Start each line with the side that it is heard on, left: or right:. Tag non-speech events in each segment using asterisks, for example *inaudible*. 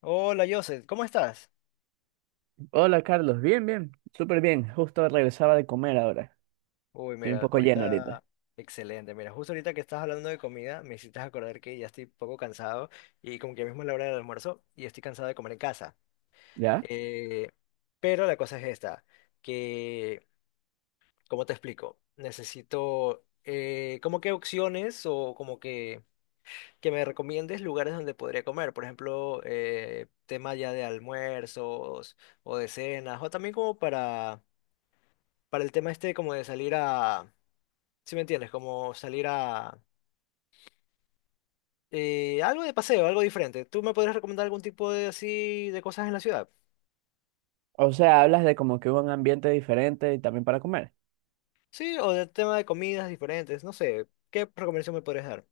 left: Hola, Joseph, ¿cómo estás?
right: Hola Carlos, bien, bien, súper bien. Justo regresaba de comer ahora.
left: Uy,
right: Estoy un
left: mira,
right: poco lleno ahorita.
left: ahorita, excelente. Mira, justo ahorita que estás hablando de comida, me hiciste acordar que ya estoy un poco cansado y como que mismo es la hora del almuerzo y estoy cansado de comer en casa.
right: ¿Ya?
left: Eh, pero la cosa es esta, que, ¿cómo te explico? Necesito como que opciones o como que me recomiendes lugares donde podría comer. Por ejemplo, tema ya de almuerzos o de cenas o también como para el tema este como de salir a si me entiendes, como salir a algo de paseo, algo diferente. ¿Tú me podrías recomendar algún tipo de así de cosas en la ciudad?
right: O sea, hablas de como que hubo un ambiente diferente y también para comer.
left: Sí, o del tema de comidas diferentes, no sé, ¿qué recomendación me podrías dar?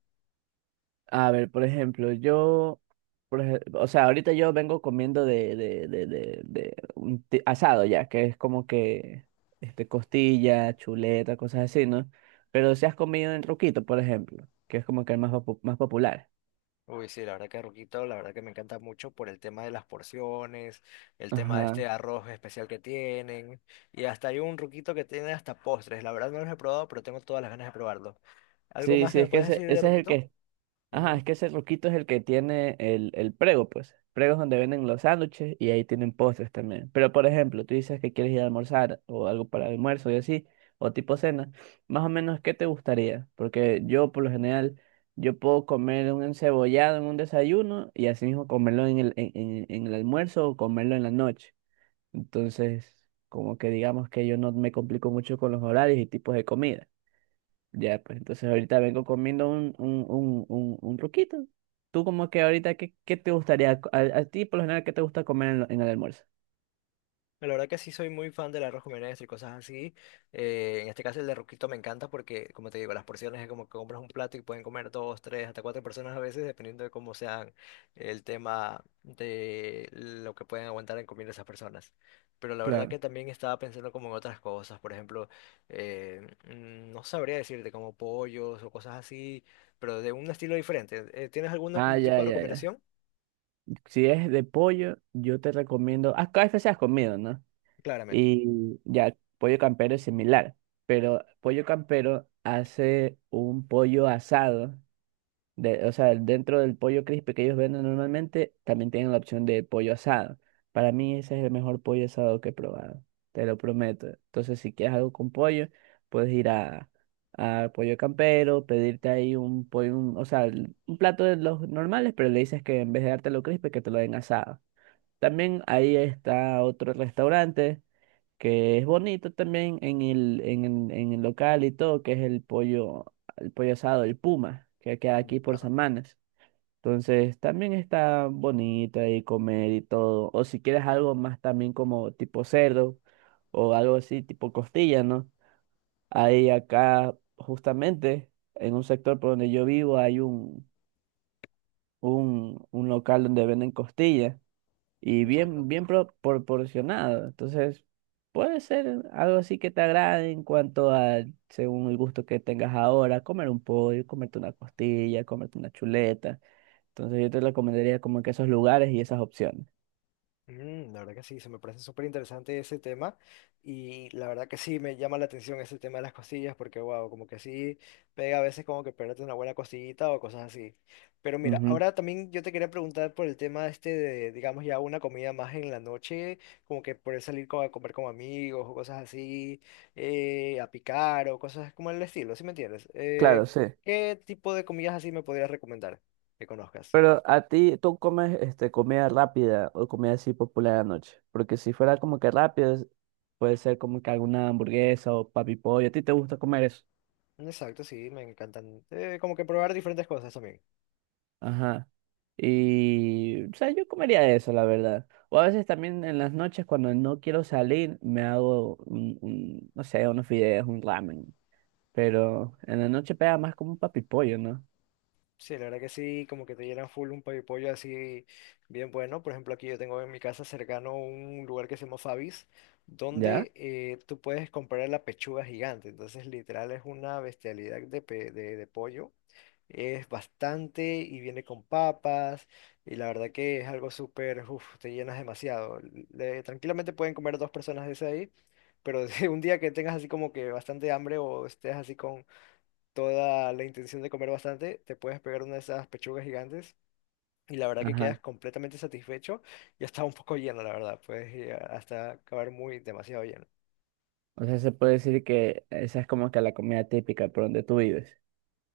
right: A ver, por ejemplo, yo, o sea, ahorita yo vengo comiendo de un asado ya, que es como que este, costilla, chuleta, cosas así, ¿no? Pero si has comido en Roquito, por ejemplo, que es como que el más popular.
left: Uy, sí, la verdad que Ruquito, la verdad que me encanta mucho por el tema de las porciones, el tema de
right: Ajá.
left: este arroz especial que tienen, y hasta hay un Ruquito que tiene hasta postres. La verdad no los he probado, pero tengo todas las ganas de probarlo. ¿Algo
right: Sí,
left: más que
right: sí,
left: me
right: es que
left: puedes
right: ese,
left: decir de
right: ese es el
left: Ruquito?
right: que... Ajá,
left: Ujú.
right: es que ese roquito es el que tiene el prego, pues. Prego es donde venden los sándwiches y ahí tienen postres también. Pero, por ejemplo, tú dices que quieres ir a almorzar o algo para almuerzo y así, o tipo cena. Más o menos, ¿qué te gustaría? Porque yo, por lo general, yo puedo comer un encebollado en un desayuno y así mismo comerlo en el almuerzo o comerlo en la noche. Entonces, como que digamos que yo no me complico mucho con los horarios y tipos de comida. Ya, pues entonces ahorita vengo comiendo un truquito. Tú como que ahorita, ¿qué te gustaría? A ti, por lo general, ¿qué te gusta comer en el almuerzo?
left: La verdad que sí soy muy fan del arroz con menestra y cosas así. En este caso el de Ruquito me encanta porque, como te digo, las porciones es como que compras un plato y pueden comer dos, tres, hasta cuatro personas a veces, dependiendo de cómo sean el tema de lo que pueden aguantar en comer esas personas. Pero la verdad
right: Claro.
left: que también estaba pensando como en otras cosas, por ejemplo, no sabría decirte como pollos o cosas así, pero de un estilo diferente. ¿Tienes algún
right: Ah,
left: tipo
right: ya,
left: de
right: ya, ya.
left: recomendación?
right: Si es de pollo, yo te recomiendo... Ah, KFC has comido, ¿no?
left: Claramente.
right: Y ya, pollo campero es similar, pero pollo campero hace un pollo asado o sea, dentro del pollo crispy que ellos venden normalmente, también tienen la opción de pollo asado. Para mí ese es el mejor pollo asado que he probado, te lo prometo. Entonces, si quieres algo con pollo, puedes ir a Pollo Campero, pedirte ahí un pollo, o sea, un plato de los normales, pero le dices que en vez de dártelo crispy, que te lo den asado. También ahí está otro restaurante que es bonito también en el local y todo, que es el pollo asado, el Puma, que queda aquí por
left: Ya,
right: San Manes. Entonces también está bonito ahí comer y todo. O si quieres algo más también como tipo cerdo o algo así tipo costilla, ¿no? Ahí acá justamente en un sector por donde yo vivo hay un local donde venden costillas y bien, bien
left: exacto.
right: proporcionado. Entonces, puede ser algo así que te agrade en cuanto a, según el gusto que tengas ahora, comer un pollo, comerte una costilla, comerte una chuleta. Entonces, yo te recomendaría como que esos lugares y esas opciones.
left: Mm, la verdad que sí, se me parece súper interesante ese tema y la verdad que sí me llama la atención ese tema de las costillas porque wow, como que sí pega a veces como que perderte una buena costillita o cosas así. Pero mira,
right: Ujú,
left: ahora también yo te quería preguntar por el tema este de, digamos ya una comida más en la noche, como que poder salir co- a comer con amigos o cosas así, a picar o cosas como el estilo, ¿sí me entiendes?
right: claro, sí.
left: ¿Qué tipo de comidas así me podrías recomendar que conozcas?
right: Pero a ti, ¿tú comes este, comida rápida o comida así popular anoche? Porque si fuera como que rápido, puede ser como que alguna hamburguesa o papi pollo. ¿A ti te gusta comer eso?
left: Exacto, sí, me encantan. Como que probar diferentes cosas también.
right: Ajá. Y, o sea, yo comería eso, la verdad. O a veces también en las noches cuando no quiero salir, me hago no sé, unos fideos, un ramen. Pero en la noche pega más como un papipollo, ¿no?
left: Sí, la verdad que sí, como que te llenan full un pollo pollo así bien bueno. Por ejemplo, aquí yo tengo en mi casa cercano un lugar que se llama Fabis,
right: ¿Ya?
left: donde tú puedes comprar la pechuga gigante. Entonces, literal, es una bestialidad de, de pollo. Es bastante y viene con papas y la verdad que es algo súper, uff, te llenas demasiado. Tranquilamente pueden comer dos personas de ese ahí, pero *laughs* si un día que tengas así como que bastante hambre o estés así con toda la intención de comer bastante, te puedes pegar una de esas pechugas gigantes y la verdad que
right: Ajá.
left: quedas completamente satisfecho y hasta un poco lleno, la verdad. Puedes llegar hasta acabar muy demasiado lleno.
right: O sea, se puede decir que esa es como que la comida típica por donde tú vives.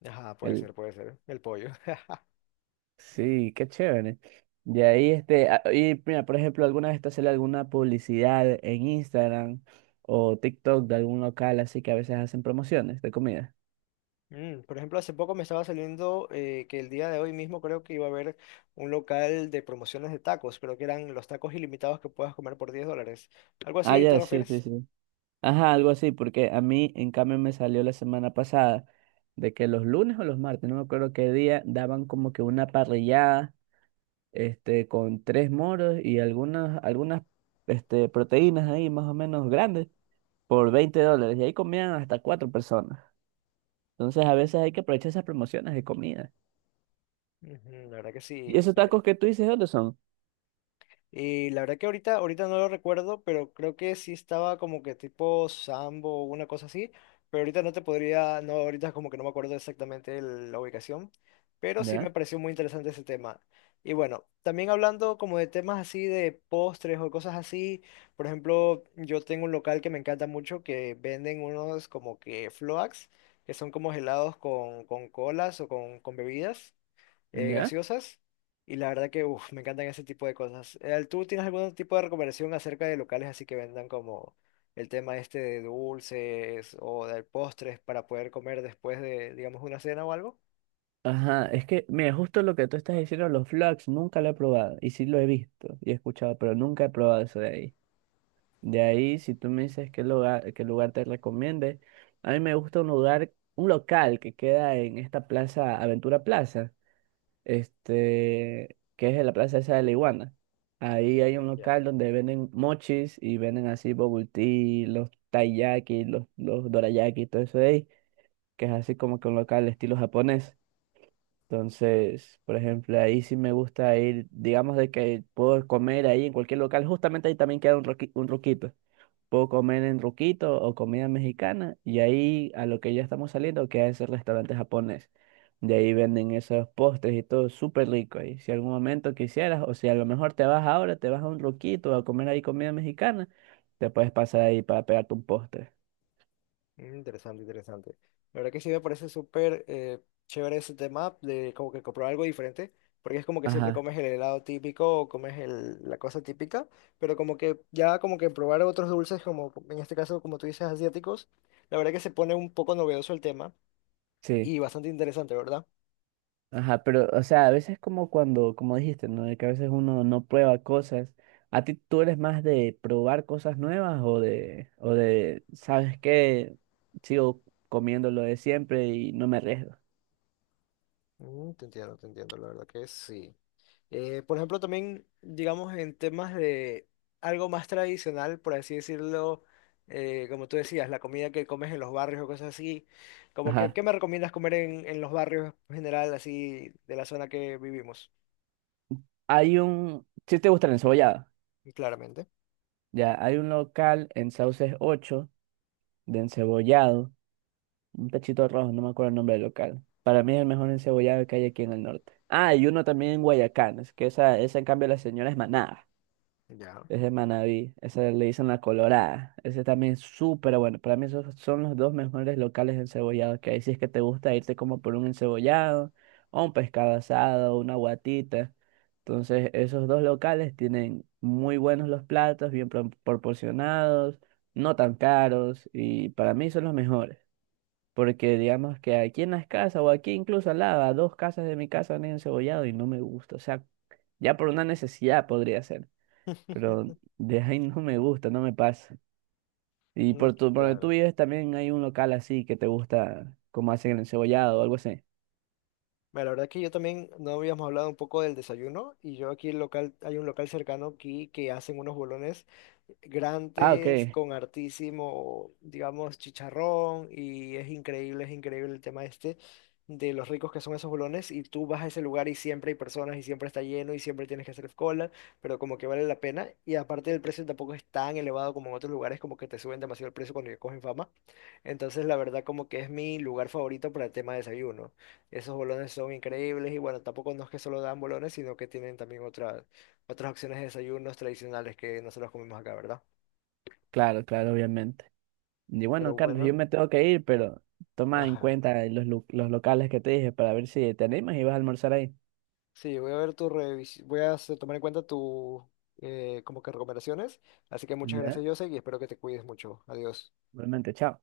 left: Ajá, puede ser,
right: El...
left: puede ser. El pollo. *laughs*
right: Sí, qué chévere. De ahí, este, y mira, por ejemplo, alguna vez te sale alguna publicidad en Instagram o TikTok de algún local así que a veces hacen promociones de comida.
left: Mm, por ejemplo, hace poco me estaba saliendo que el día de hoy mismo creo que iba a haber un local de promociones de tacos, creo que eran los tacos ilimitados que puedas comer por $10. ¿Algo
right: Ah,
left: así te
right: ya, sí, sí,
left: refieres?
right: sí. Ajá, algo así, porque a mí, en cambio, me salió la semana pasada de que los lunes o los martes, no me acuerdo qué día, daban como que una parrillada, este, con tres moros y este, proteínas ahí más o menos grandes por $20. Y ahí comían hasta cuatro personas. Entonces, a veces hay que aprovechar esas promociones de comida.
left: Ujú, la verdad que
right: ¿Y
left: sí.
right: esos tacos que tú dices, dónde son?
left: Y la verdad que ahorita, ahorita no lo recuerdo, pero creo que sí estaba como que tipo Sambo o una cosa así. Pero ahorita no te podría, no, ahorita como que no me acuerdo exactamente la ubicación. Pero sí me
right: ¿Ya?
left: pareció muy interesante ese tema. Y bueno, también hablando como de temas así de postres o cosas así. Por ejemplo, yo tengo un local que me encanta mucho que venden unos como que floats, que son como helados con colas o con bebidas
right: ¿Ya?
left: gaseosas y la verdad que uf, me encantan ese tipo de cosas. ¿Tú tienes algún tipo de recomendación acerca de locales así que vendan como el tema este de dulces o de postres para poder comer después de, digamos, una cena o algo?
right: Ajá, es que, mira, justo lo que tú estás diciendo, los flags, nunca lo he probado. Y sí lo he visto y he escuchado, pero nunca he probado eso de ahí. De ahí, si tú me dices qué lugar te recomiende, a mí me gusta un lugar, un local que queda en esta plaza, Aventura Plaza, este, que es en la plaza esa de la Iguana. Ahí hay un
left: Ujú, ya.
right: local donde venden mochis y venden así bubble tea, los taiyaki, los dorayaki, todo eso de ahí, que es así como que un local estilo japonés. Entonces, por ejemplo, ahí sí me gusta ir, digamos de que puedo comer ahí en cualquier local, justamente ahí también queda un roquito, puedo comer en Ruquito o comida mexicana y ahí a lo que ya estamos saliendo que es el restaurante japonés. De ahí venden esos postres y todo súper rico. Y si algún momento quisieras, o si a lo mejor te vas ahora, te vas a un Ruquito a comer ahí comida mexicana, te puedes pasar ahí para pegarte un postre.
left: Mm, interesante, interesante. La verdad que sí me parece súper chévere ese tema de como que comprar algo diferente, porque es como que siempre
right: Ajá,
left: comes el helado típico o comes la cosa típica, pero como que ya como que probar otros dulces, como en este caso, como tú dices, asiáticos, la verdad que se pone un poco novedoso el tema
right: sí.
left: y bastante interesante, ¿verdad?
right: Ajá, pero, o sea, a veces como cuando, como dijiste, ¿no? De que a veces uno no prueba cosas. ¿A ti tú eres más de probar cosas nuevas o de, ¿sabes qué? Sigo comiendo lo de siempre y no me arriesgo.
left: Mm, te entiendo, la verdad que sí. Por ejemplo, también, digamos, en temas de algo más tradicional, por así decirlo, como tú decías, la comida que comes en los barrios o cosas así, como que,
right: Ajá.
left: ¿qué me recomiendas comer en los barrios en general, así, de la zona que vivimos?
right: Hay un, si te gusta el encebollado,
left: Y claramente.
right: ya, hay un local en Sauces 8 de encebollado, un tachito rojo, no me acuerdo el nombre del local. Para mí es el mejor encebollado que hay aquí en el norte. Ah, y uno también en Guayacán, es que esa en cambio la señora es manada.
left: Ya.
right: Es de Manaví, esa le dicen la Colorada. Ese también es súper bueno. Para mí esos son los dos mejores locales de encebollado que hay. Si es que te gusta irte como por un encebollado, o un pescado asado, una guatita. Entonces, esos dos locales tienen muy buenos los platos, bien proporcionados, no tan caros, y para mí son los mejores. Porque digamos que aquí en las casas, o aquí incluso al lado, a dos casas de mi casa han encebollado y no me gusta. O sea, ya por una necesidad podría ser, pero
left: *laughs*
right: de ahí *laughs* no me gusta, no me pasa. Y
left: Mm,
right: por donde tú
left: claro.
right: vives también hay un local así que te gusta, como hacen el encebollado o algo así.
left: Mira, la verdad que yo también no habíamos hablado un poco del desayuno y yo aquí el local, hay un local cercano aquí que hacen unos bolones
right: Ah,
left: grandes
right: ok,
left: con hartísimo, digamos, chicharrón y es increíble el tema este de los ricos que son esos bolones y tú vas a ese lugar y siempre hay personas y siempre está lleno y siempre tienes que hacer cola, pero como que vale la pena y aparte el precio tampoco es tan elevado como en otros lugares, como que te suben demasiado el precio cuando ya cogen fama, entonces la verdad como que es mi lugar favorito para el tema de desayuno. Esos bolones son increíbles y bueno, tampoco no es que solo dan bolones, sino que tienen también otras otras opciones de desayunos tradicionales que no se los comemos acá, ¿verdad?
right: claro, claro, obviamente. Y
left: Pero
right: bueno, Carlos, yo
left: bueno,
right: me tengo que ir, pero toma en
left: ajá.
right: cuenta los locales que te dije para ver si te animas y vas a almorzar ahí.
left: Sí, voy a ver tu revisión, voy a tomar en cuenta tu como que recomendaciones. Así que muchas gracias,
right: ¿Ya?
left: Jose, y espero que te cuides mucho. Adiós.
right: Realmente, chao.